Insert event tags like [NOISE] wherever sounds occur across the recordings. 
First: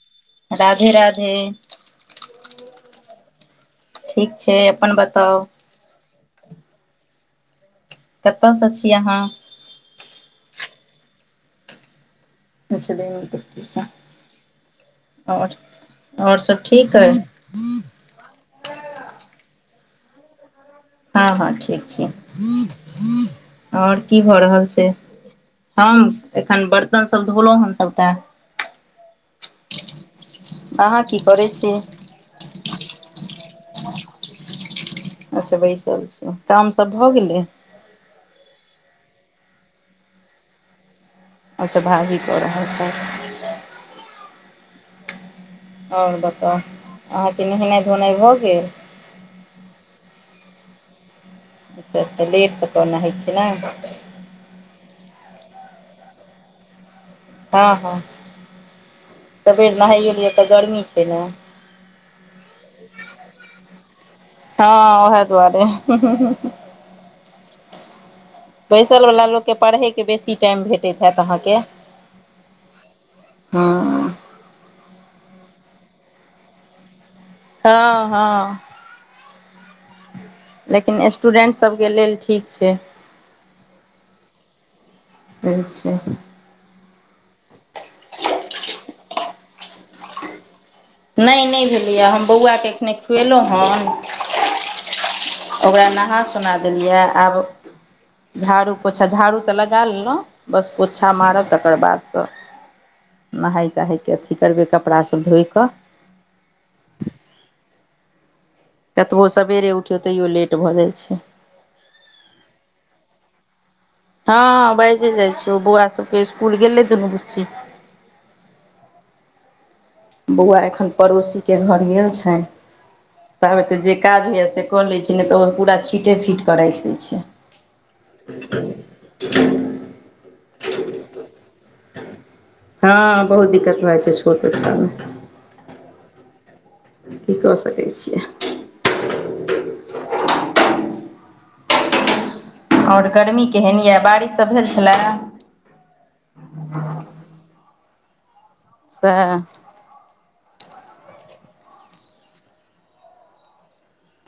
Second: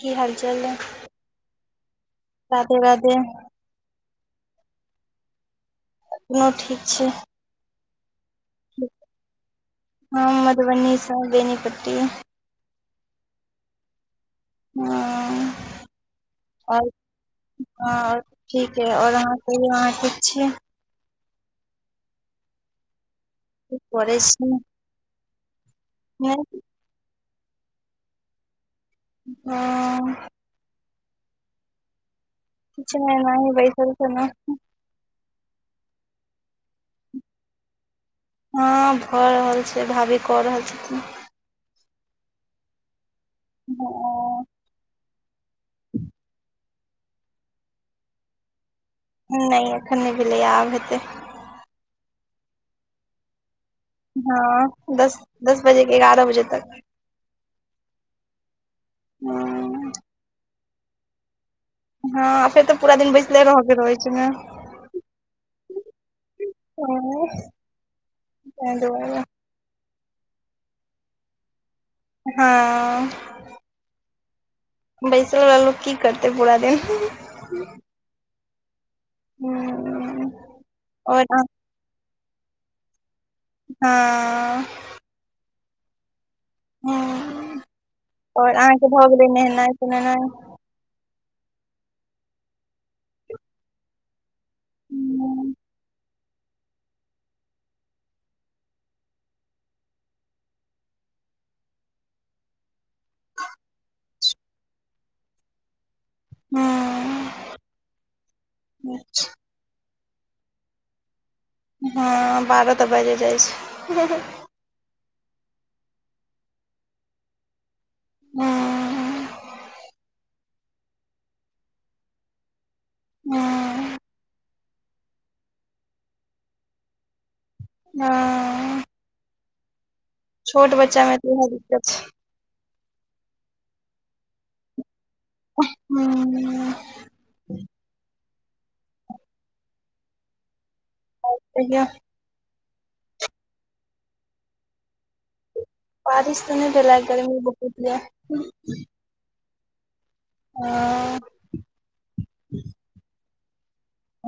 की हालचाल अइ राधे राधे। राधे राधे ठीक छै अपन बताउ। अपनो ठीक छै। कतय स छीअहाँ? हम मधुबनी स बेेनीपट्टी। अच्छा बेनीपट्टी स। और और सब आओर ठीक अई? हँ ठीक अई और अहाँ कहियौ अहाँ ठीक छी? हँ हँ ठीक छी और करै की भऽ छी रहल छय। हम नहि एखन बर्तन सब धोलहु हन सभटा अँ अहाँ की करै छि। किछ नहि एनहि बैसल छलऊ। अच्छा बैसल छियौ, काम सब भ गेलय। हँ भ रहल छय, भाभी क रहल छथिन। अच्छा भाभी क रहल छैथ। हँ और बताउ अहाँ के नहेनाय - धोनाय भ गेल। नहि एखन नहि भेलै या आब हेतै। अच्छा-अच्छा लेट सकाल नहाय छियै नैय। हँ दस-दस बजे के, एगारह बजे तक। हँ-हँ सवेर हँ नहाइयो लिय त गर्मी छय ने। हँ, फेर तऽ पूरा दिन बैसले रहऽके रहै छै ने हँ ओहै दुआरे। ऐं बैसल वला लोक के, पढ़ै के बेसी टाइम भेटैत हैत अहाँ के। हां हँ। बैसल बला लोक की करतै पूरा दिन। हँ-हँ लेकिन और स्टूडेन्ट अहाँ सबके लेल ठीक छय। हँऽ से छै। और अहाँके भऽ गेलै नहेनाइ सुनेनाइ। नहि -नहि भेलैए ये, हम बौआके एखने खुएलहुँ हन। हूँ ओकरा नहा सुना देलिय ये आब झाड़ू पोछा, झाड़ू तऽ लगा लेलहुँ, बस पोछा मारब तकर बाद स नहाय तहायके अथी करबै, कपड़ा सभ धोइ कऽ। हूँऽ कतबो सबेरे उठियौ, तैयो लेट भऽ जाइ छै। हँ बारह तऽ बाजे जाइ छै। हँ बाजे जाइ छै, बौआ सबके स्कुल गेलै दुनू बुच्ची। हूँ- हूँ बौउआ एखन पड़ोसी के घर गेल छैन, ताबे जे हूँ काज होयया से क ले छी। नहि तऽ, ओ पूरा छीटे फीट कऽ राखि दय छै। हँऽ [INAUDIBLE] छोट बच्चा मे त उहे दिक्कत छै। हँऽ, बहुत दिक्कत भए जाइ छै छोट बच्चा में। हूऽ की कऽ सकै छियै। कहियो ओर गर्मी केहन ये, बारिश सभ भेल छले। बारिश तऽ नहि भेले, आय गर्मी बहुत ये। सैह आंऽ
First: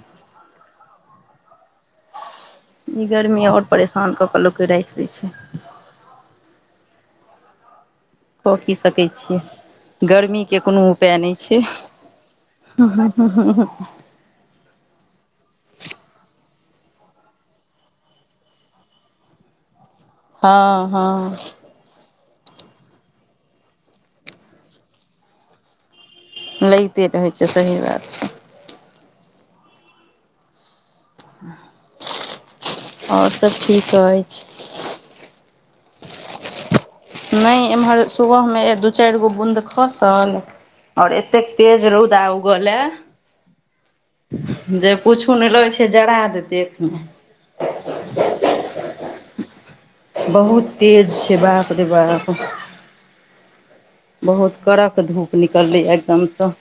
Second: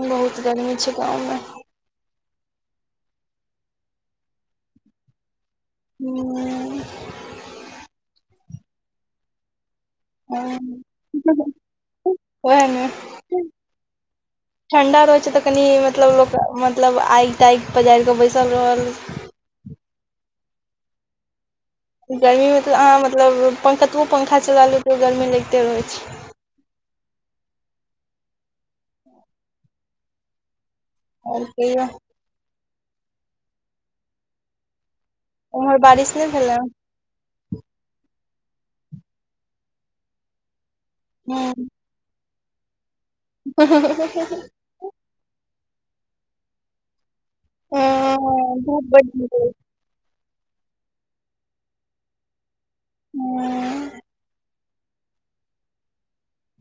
बहुत गर्मी छै गाँव में ई गर्मी ओर परेशान कऽ कऽ लोकके राइख दय छै। हू कऽ की सकै छियै। गर्मी हँ के कोनो उपै नहि छै। वैह ने ठंडा रहै छै तऽ कनि मतलब लोक मतलब आइग-ताइग पजारि कऽ बैसल रहल। हँ हँ गर्मीमे त अहाँ मतलब पंख कतबो पंखा चला लिए तइयो गर्मी लगिते रहै छै। लैगते रहै छै सही बात छै। ओर कहियो। ओर सब ठीक अइछ उम्हर बारिश नहि भेलै। नहि एम्हर सुबहमे ए दू चारि गो बूँद खसल ओर एतेक तेज रउदा उग लै। हूँ हेहेहेहेहे जे पुछु नहि लगै छै जरा देतै एखने आ धूप बढ़ [UNINTELLIGIBLE] बहुत तेज छै बाप रे बाप, हूँ बहुत कड़क धूप निकलै यै एकदमसँ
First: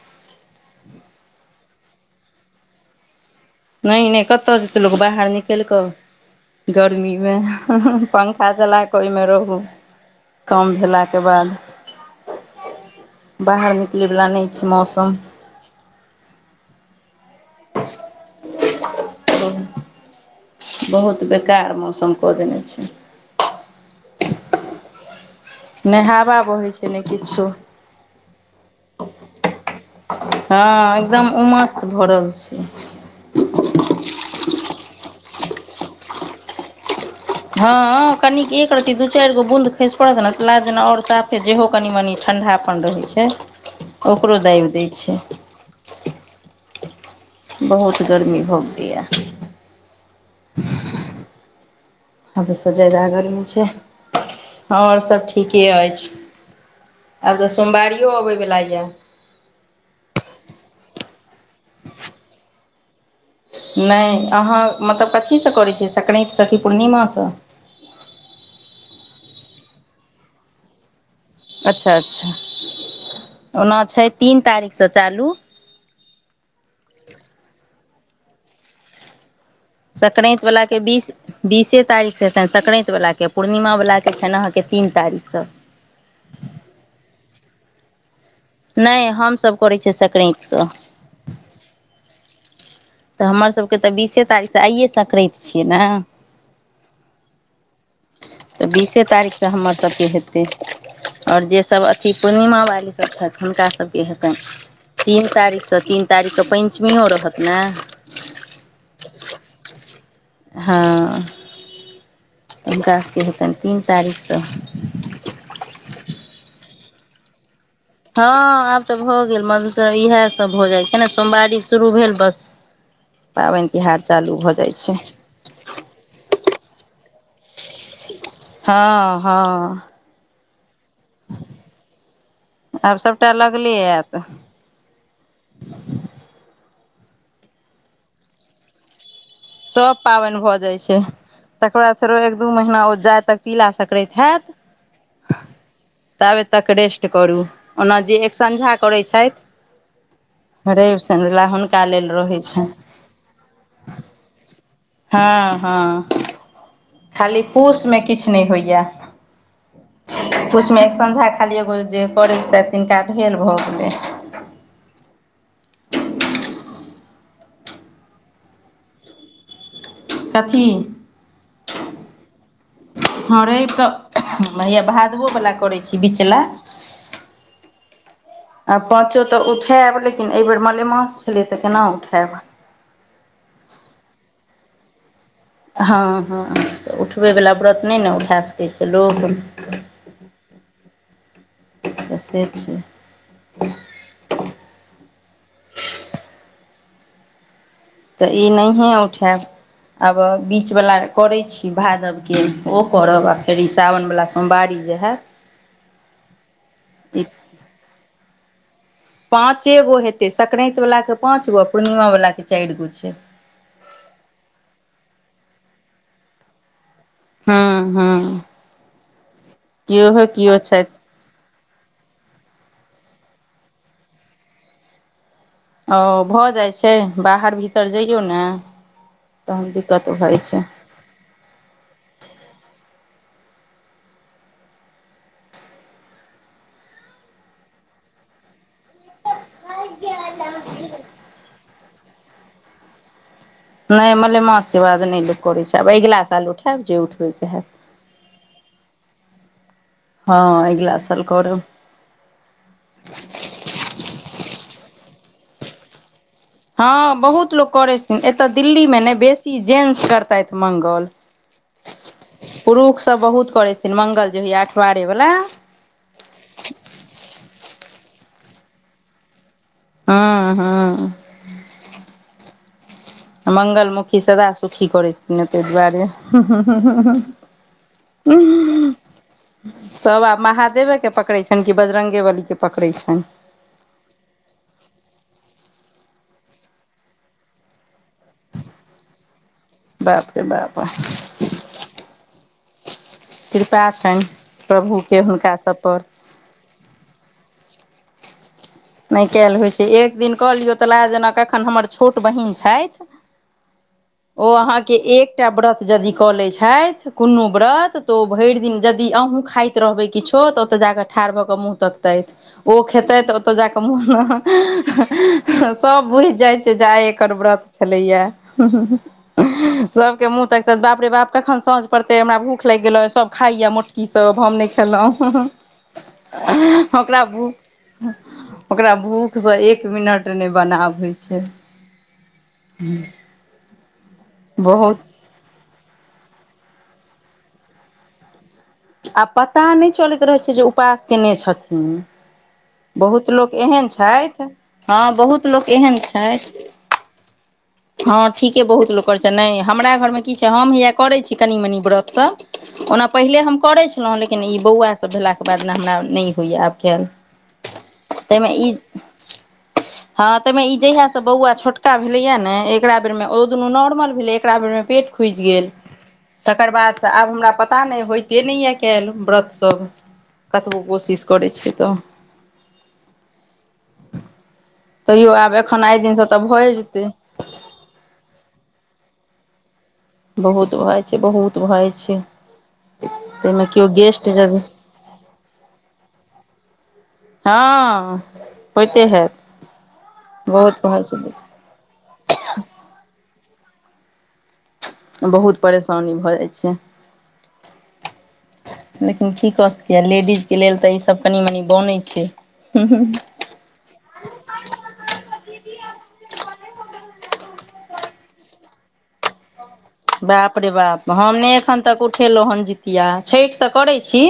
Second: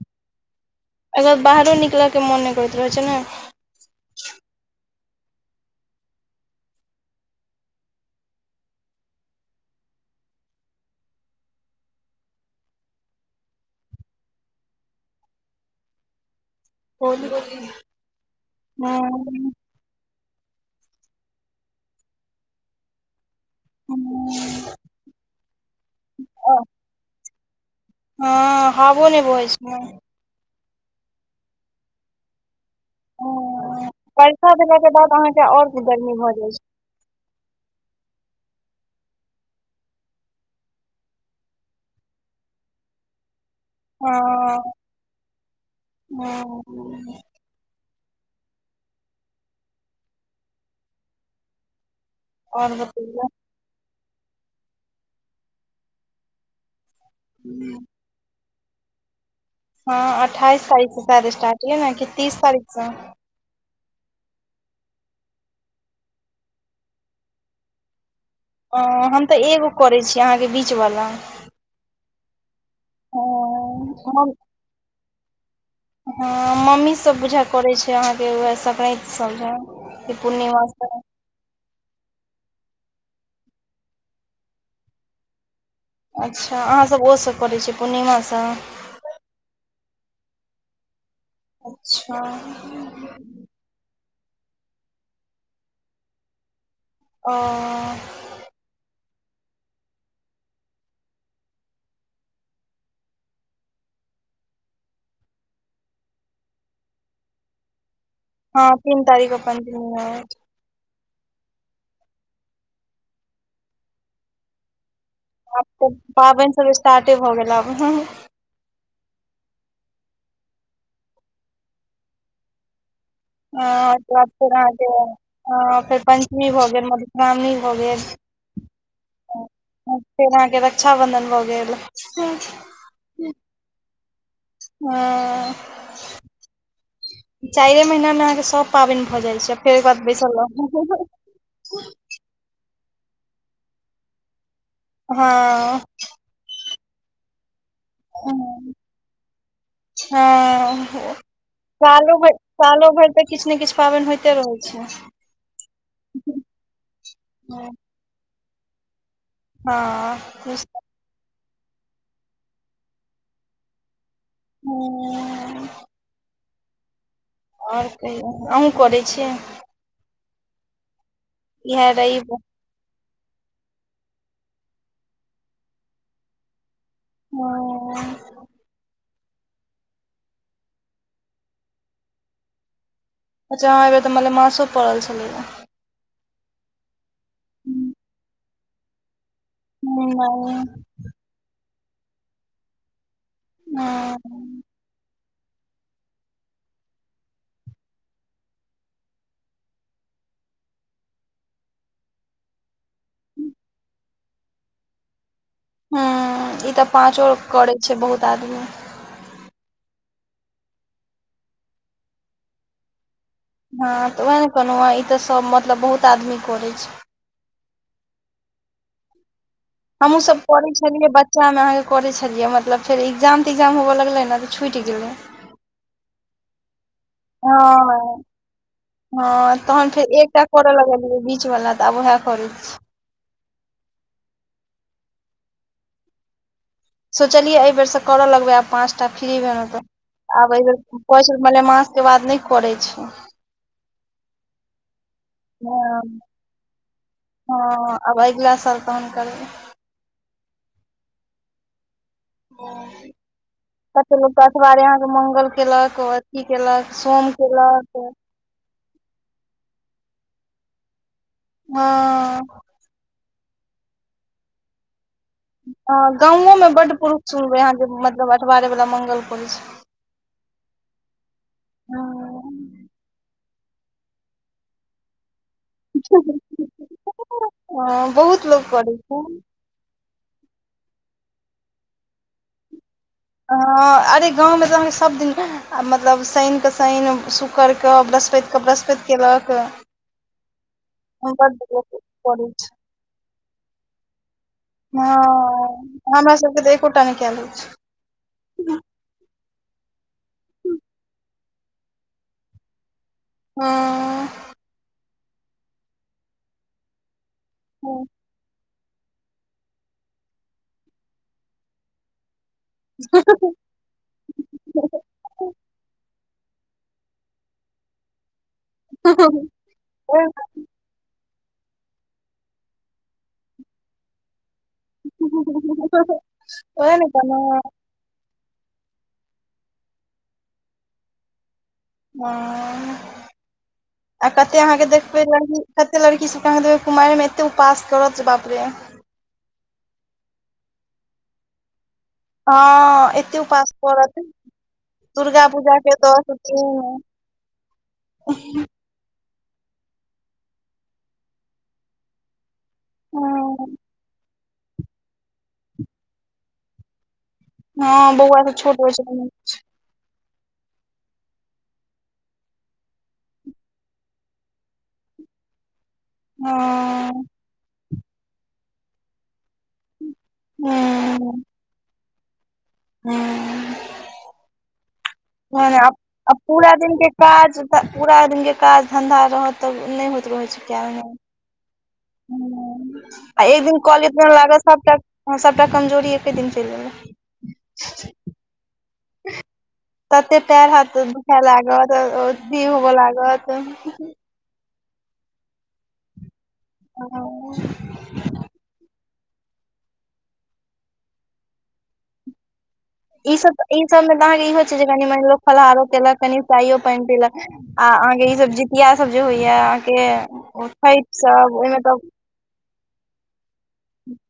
अगर बाहरो निकलऽ के मोन नहि करैत रहै छै ने नहि नै कतय जेतै लोक बाहर निकैल कऽ गर्मी मे पंखा हहह पंखा चला कऽ ओहिमे रहू कम भेलाके बाद बाहर निकलै बला नहि छै मौसम। [UNINTELLIGIBLE] ह बहुत बेकार मौसम कऽ देने छै। हूॅं नै हावा बहै छै, ने किछो। ह हाबौ ने बहै छय ने। हऽ एकदम उमस भरल छै। ह बर्षा भेलाक के बाद अहाँके और गर्मी भऽ जाइ छै। हाॅं कनिक एक रत्ती दू चारि गो बूँद खसि पड़त ने तऽ लागत जेना और साफे जेहो कनि-मनि ठण्डापन रहै छै। ओकरो हँ दाबि दैय छै। हूँ बहुत गर्मी भऽ गेलै यै। हदसे आओर ज्यादा बतैयौ गरमी छै, हऽ और सब ठीके अइछ। आब तऽ सोमवारियो आबैवला यै। हऽ अठाइस तारीख से शायद स्टार्ट ये ने की तीस तारीख सऽ नहि अहाँ मतलब कथीसँ करैत छियै संक्रान्ति से की पूर्णिमासँ। ह हम तऽ एगो करै छिये अहाँके बीच वला अच्छा-अच्छा ओना छय, तीन तारीक सऽचालू हऽ मम्मी सब बुझा करै छै, अहाँके वेह संक्रान्ति सब ज संक्राति बलाके बीस। बीसे तारीक सऽ हेतैन संक्रान्ति वलाके पूर्णिमा वलाके छनि, अहाँके तीन तारीक सऽ अच्छा अहाँसब ओ सऽ करै छिये, पूर्णिमा सऽ नहि, हमसभ करै छियै संक्रान्तिसँ। अच्छा। तऽ हमरसभके तऽ बीसे तारीखसँ आइए सक्रैत छियै, ने? ओह तऽ बीसे तारीखसँ हमरसभके हेतै। आओर जे सभ अथी पूर्णिमावाली सभ छथि, हुनका सभके हेतनि। तीन तारीखसँ तीन तारीखके पञ्चमियो रहत, नहि? हँ, तीन तारीखके पञ्चमी रहत। हाॅं। हुनका सभके हेतनि तीन तारीखसँ। आब तऽ पाबनि सभ स्टार्ट भऽ गेलै। हँ, आब तऽ भऽ गेल मधुश्रावणी। इएह सभ भऽ जाइ छै ने, सोमवारी शुरू भेल बस। पाबनि तिहार चालू भऽ जाय छै। हाॅं फेर पञ्चमी भऽ गेल मधुश्रावणी भऽ गेल। हाॅं हाॅं। फेर अहाँके रक्षाबन्धन भऽ गेल। आब सबटा लगले आइत। हाॅं। चारिए महिनामे अहाँके सब पाबनि भऽ जाइ छै। फेर एक सभ बाद बैसल पाबनि भऽ जाइत रहू छै, तकर बाद फेर एक-दू महिना ओ जाइत-जाइत तिला संक्रान्ति होयत। हाॅं। ताबे तक रेस्ट करू, ओना जे एक साँझ करै छथि। हाॅं रवि शनि ला हुनका लेल सालो भैर, रहै छनि सालो भैर ता किछु ने किछु पाबनि होइते रहै छै। हाॅं हाॅं। ज खाली पूसमे किछु नहि होइए। हाॅं, पूस। संझा खाली एगो जे करैत तिनका कहियोंन भऽ गेलैन हूॅं। आओर कहियौ, आहु करैत छी। कथी इहा रब ई। हँ रवि तऽ भादवोवला करैत छी बिचला। हँ आ पांचो तऽ उठायब, लेकिन एहिबेर मलमास छलै तऽ केना उठायब। अच्छा आबेर तऽ मलमासो पड़ल छलैए। हँ हँ, तऽ उठैवला व्रत नहि ने, उठा सकै छै लोक। ह [UNINTELLIGIBLE] तऽ से छै। हँ [UNINTELLIGIBLE] तऽ ई नहिये उठायब आब, बिचवला करै छी भादवके ओ। ओकर बाद फेर ई सावन वला सोमवारी जे हइत हँ, ई तऽ पाँचो करै छै बहुत आदमी। पाँचे गो हेतै, सक्रान्तिवलाके पाँच गो, आ पूर्णिमावलाके चारि गो छै। हँ तऽ उएह ने कहलहुँ हँ, ई तऽ सब, मतलब बहुत आदमी करै छै। हँ- हँ। हमहहुँ केओहे सब केओ करै छथि छलियै ब चामे अहाँके कर छलियै, मतलब फेर एग्जाम- तिग्जाम होबय लगलै ने, तऽ छुटि गेलै। ओ भऽ जाइ छै, बाहर-भीतर जइयौ हँ ने। हँ तहन दिक्कत फेर भऽ जाइ एकटा छै करऽ लगेलियै, बीचवला तऽ आब उएह करै छी। सोचलियै एहि बेर से करऽ लगबै, आब पाँच टा फ्री भेलउ तऽ, आब एहि बेर पऽ मलेमास ओहिके बाद नहि करैत छै। नहि, मलेमासके बाद नहि लोक करैत छै, आब हँ अगिला साल उठायब, जे उठबैके हैत। आबगला साल तहन करबै। हँ अगिला साल करब। कऽ लोकके अटबारे अहाँके मङगल केलक। की केलक? सोम कयेलक। तऽ दिल्ली मे ने बेसी जेन्स करतथि मंगल। हँ। पुरुषसभ बहुत करैत छथिन मङ्ंगल जे होइया अठवारे बला। हँ, गाँवो में बड़ पुरुष सुनबै अहाँ जे, मतलब अठवारैवला मंगल पुरुष। हँ- हँ। मंगलमुखी सदा सुखी करै छै। ते दुआरे ह हँ बहुत लोक करै छै [INAUDIBLE] सभ आब महादेवेके पकड़ै छनि, कि बजरङंगगे बलीके पकड़ै छनि। ह अरे गाँवमें त अहाँके सबदिन आ मतलब शनिक कऽ शनि, शूकड़ कऽ, बृहस्पतिके बृहस्पति केलक। बाप रे बाप, बड लोक करै छै कृपा छनि। प्रभुके हुनका हँ, सभ पर हमरा सबके तऽ एकोटा न कलैत छै। नहि कयल होइ छै, एक दिन कऽ लियौ तऽ लागत जेना कखन, हमर छोट बहीन छैथ हँ ओ अहाँके एकटा व्रत यदि कऽ लैत छैथ। कोनो व्रत, तऽ ओ भरि दिन यदि अहूँ खाइत रहबै किछो, तऽ ओतऽ जाकऽ ठाढ़ भऽ कऽ मुँह तक ओ खेतै ज के मुह सब बुझि जाइत छै, जे आइ एकर व्रत छलैया। सबके हँ मु तऽ बाप रे बाप, कखन साँझ पड़तै, हमरा भूख लागि गेलो, सब खाइया मोट की सब हम नहि खेलहुँ, ओहे ने ओकरा भू कहलौं ओकरा भूखसँ एक मिनट नहि बनाब होइत छै। हँ, आ कते अहाँके बहुत देख कते लड़की सब कुमैर में एते उपवास करत, बाप रे। आ पता नहि चलैत रहैत छै जे उपास कयने छथिन। हँ बहुत एते लोक उपास एहन करत छथि, हँ बहुत दुर्गा लोक पूजा के एहन दस छथि। दिन [UNINTELLIGIBLE] हँ ठीके बहुत लोक करैत छथि, नहि हमरा घरमे की छै हम हैया करैत छी कनि मनि व्रतसभ। ओना पहिले हम हँ करैत छलहुँ, लेकिन ई बौआसभ भेलाके बाद ने हमरा नहि होइए आब कैल। हँ बौआ सब छोट रहै छै तहन नइ होइ छै। हँ तऽमे ई जहिया से बौआ छोटका भेलैया ने। एकरा बेरमे, ओ दुनू नॉर्मल भेलै, एकरा बेरमे पेट खुजि गेल। तकर बाद स हँ आब हमरा पता नहि होइते नहि य काल्हि, व्रत सब। कतबो कोशिश करै छियै तऽ। हँ। तैयो आब मने एखन अप्प, आइ दिनसँ तऽ अप्प पूरा भए दिन जेतै के काज तह पूरा दिन के काज धन्धा रहत त नहि होत। बहुत भअ छै, बहुत भअ जाइ छै। अनुआयि आ एक ताहिमे दिन केओ कॉले गेस्ट जदि लागत सभटा, सभटा कमजोरी एके दिन चलि। हँ होइते हैत, बहुत भ जेतैय। तब ओ दी होब लागत। बहुत परेशानी भऽ जाइ छैय। [INAUDIBLE] लेकिन की कऽ सकैय, लेडीज के लेल तऽ ईसभ कनी- मनी बनै छै। हुं -हुं। ई सब ई सब मे तऽ अहाँ के इहो हो छै, जे कनि मानि लोक फललाहारो केलक कनी चााययो पइन पिलक। आ अहाँ के ई सभ जीतिया सब जे होइया। बाप रे छठि बाप हम ने सब ओहिमे एखन तऽ तक उठ खेलहुॅ हन जितिया, छैठ तऽ करै छी,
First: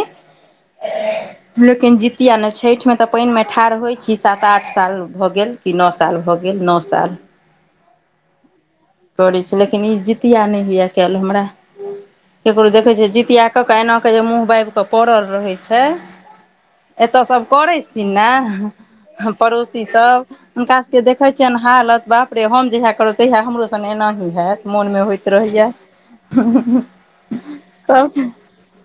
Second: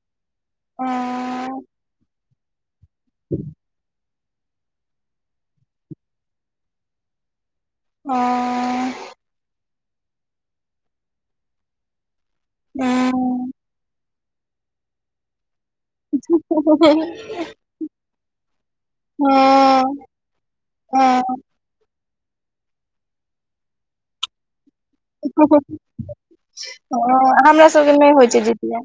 लेकिन जि किया नैए छठ मे तऽ पानि मे ठाढ़ होइ छी। सात आठ साल भऽ गेल कि नअ साल भऽ गेल नअ साल। ह करैय छी, लेकिन ई जितिया नहि होइए काल्हि हमरा। ककरो देखै छियै जितिया कऽ कऽ एना कऽ जे मँह बाबि कऽ पड़ल रहै छै एतय सब करै छथिन नैए। हम पड़ोसी सब, हुनका सबके देखे छियनि। हा नत बाप रे, हम जहिया करब तहिया हमरो संग एनाही हैत, मोन मे होइत रहैया, हु-हु-हु हमरा सबके नहि होइ सभ। छै जितिया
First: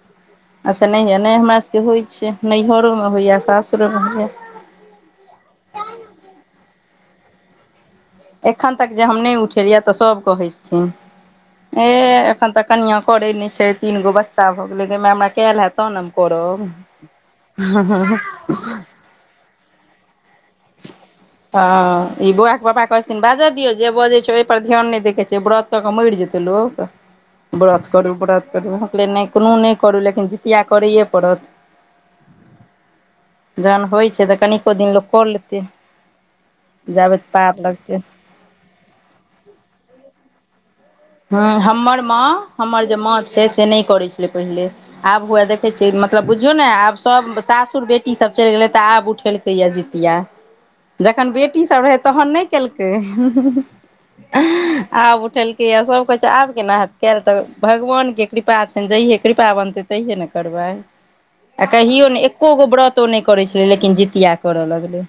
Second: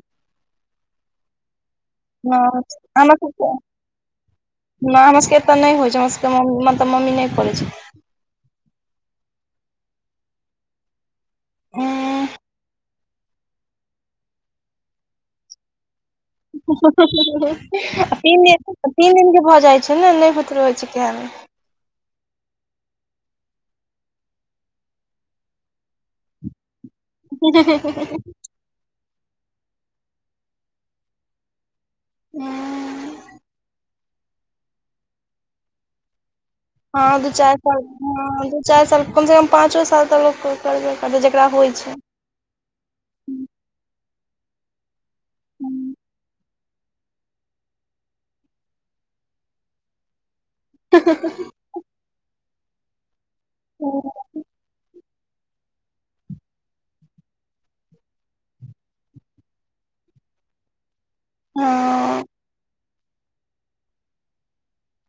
अच्छे नहिए नहि हमरासभकेँ होइत छै, नैहरोमे होइए सासुरोमे होइए। नहि हमर सभके एतह नहि होइ छै, हमर सभके मम् मतलब मम्मी नहि कड़ैय छै। एखन तक जे हम नहि उठेलियै तऽ सभ कहै छथिन ए एखन तक कनिआ करे नहि छै तीन गो बच्चा भऽ गेले, गय माए हमरा कयल हैत। तहन ने हम करब। छै हाॅ- हां तीन दिन तीन दिन के भऽ जाइ छै, ने नहि बुत रहय छै कैयल। हँ ई बौआ के पापा कहैत छथिन बाजऽ दियौ, जे बजैत छै ओहिपर ध्यान नहि दैय के छै, व्रत क क मैइर जेतै लोक। व्रत करू- व्रत करू। हम कलिए नहि कोनो नहि करू लेकिन जितिया करैए पड़त। मै जहन होइ छै, तऽ कनिको दिन लोक क लेतै। जाबे हँ दू पार चारि लगतै पाॅच ऑ दू चारि साल कम से कम पाँचो साल तऽ लोक करबे करतै जेकरा हँ होइ छै हम्मर माँ, हमर जे माँ छै से नहि करै छलै पहिले। आब हुए देखैय छियै मतलब बु जौ नए आब सब सासुर बेटी सब चलि गेलै, तऽ आब उठेलकैया जीतिया। जखन बेटी सब रहै तहन नहि केलकै, हू-हू-हू ऍ--आब उठेल किया सभ कहै छै आब केना हैत काल्हि, त भगवान के कृपा छैनि, जहिये कृपा बनते तैहिए ने करबैय। आ कहियो ने हँ एको गो व्रतो नहि करै छलै, लेकिन जितिया करय लगलै।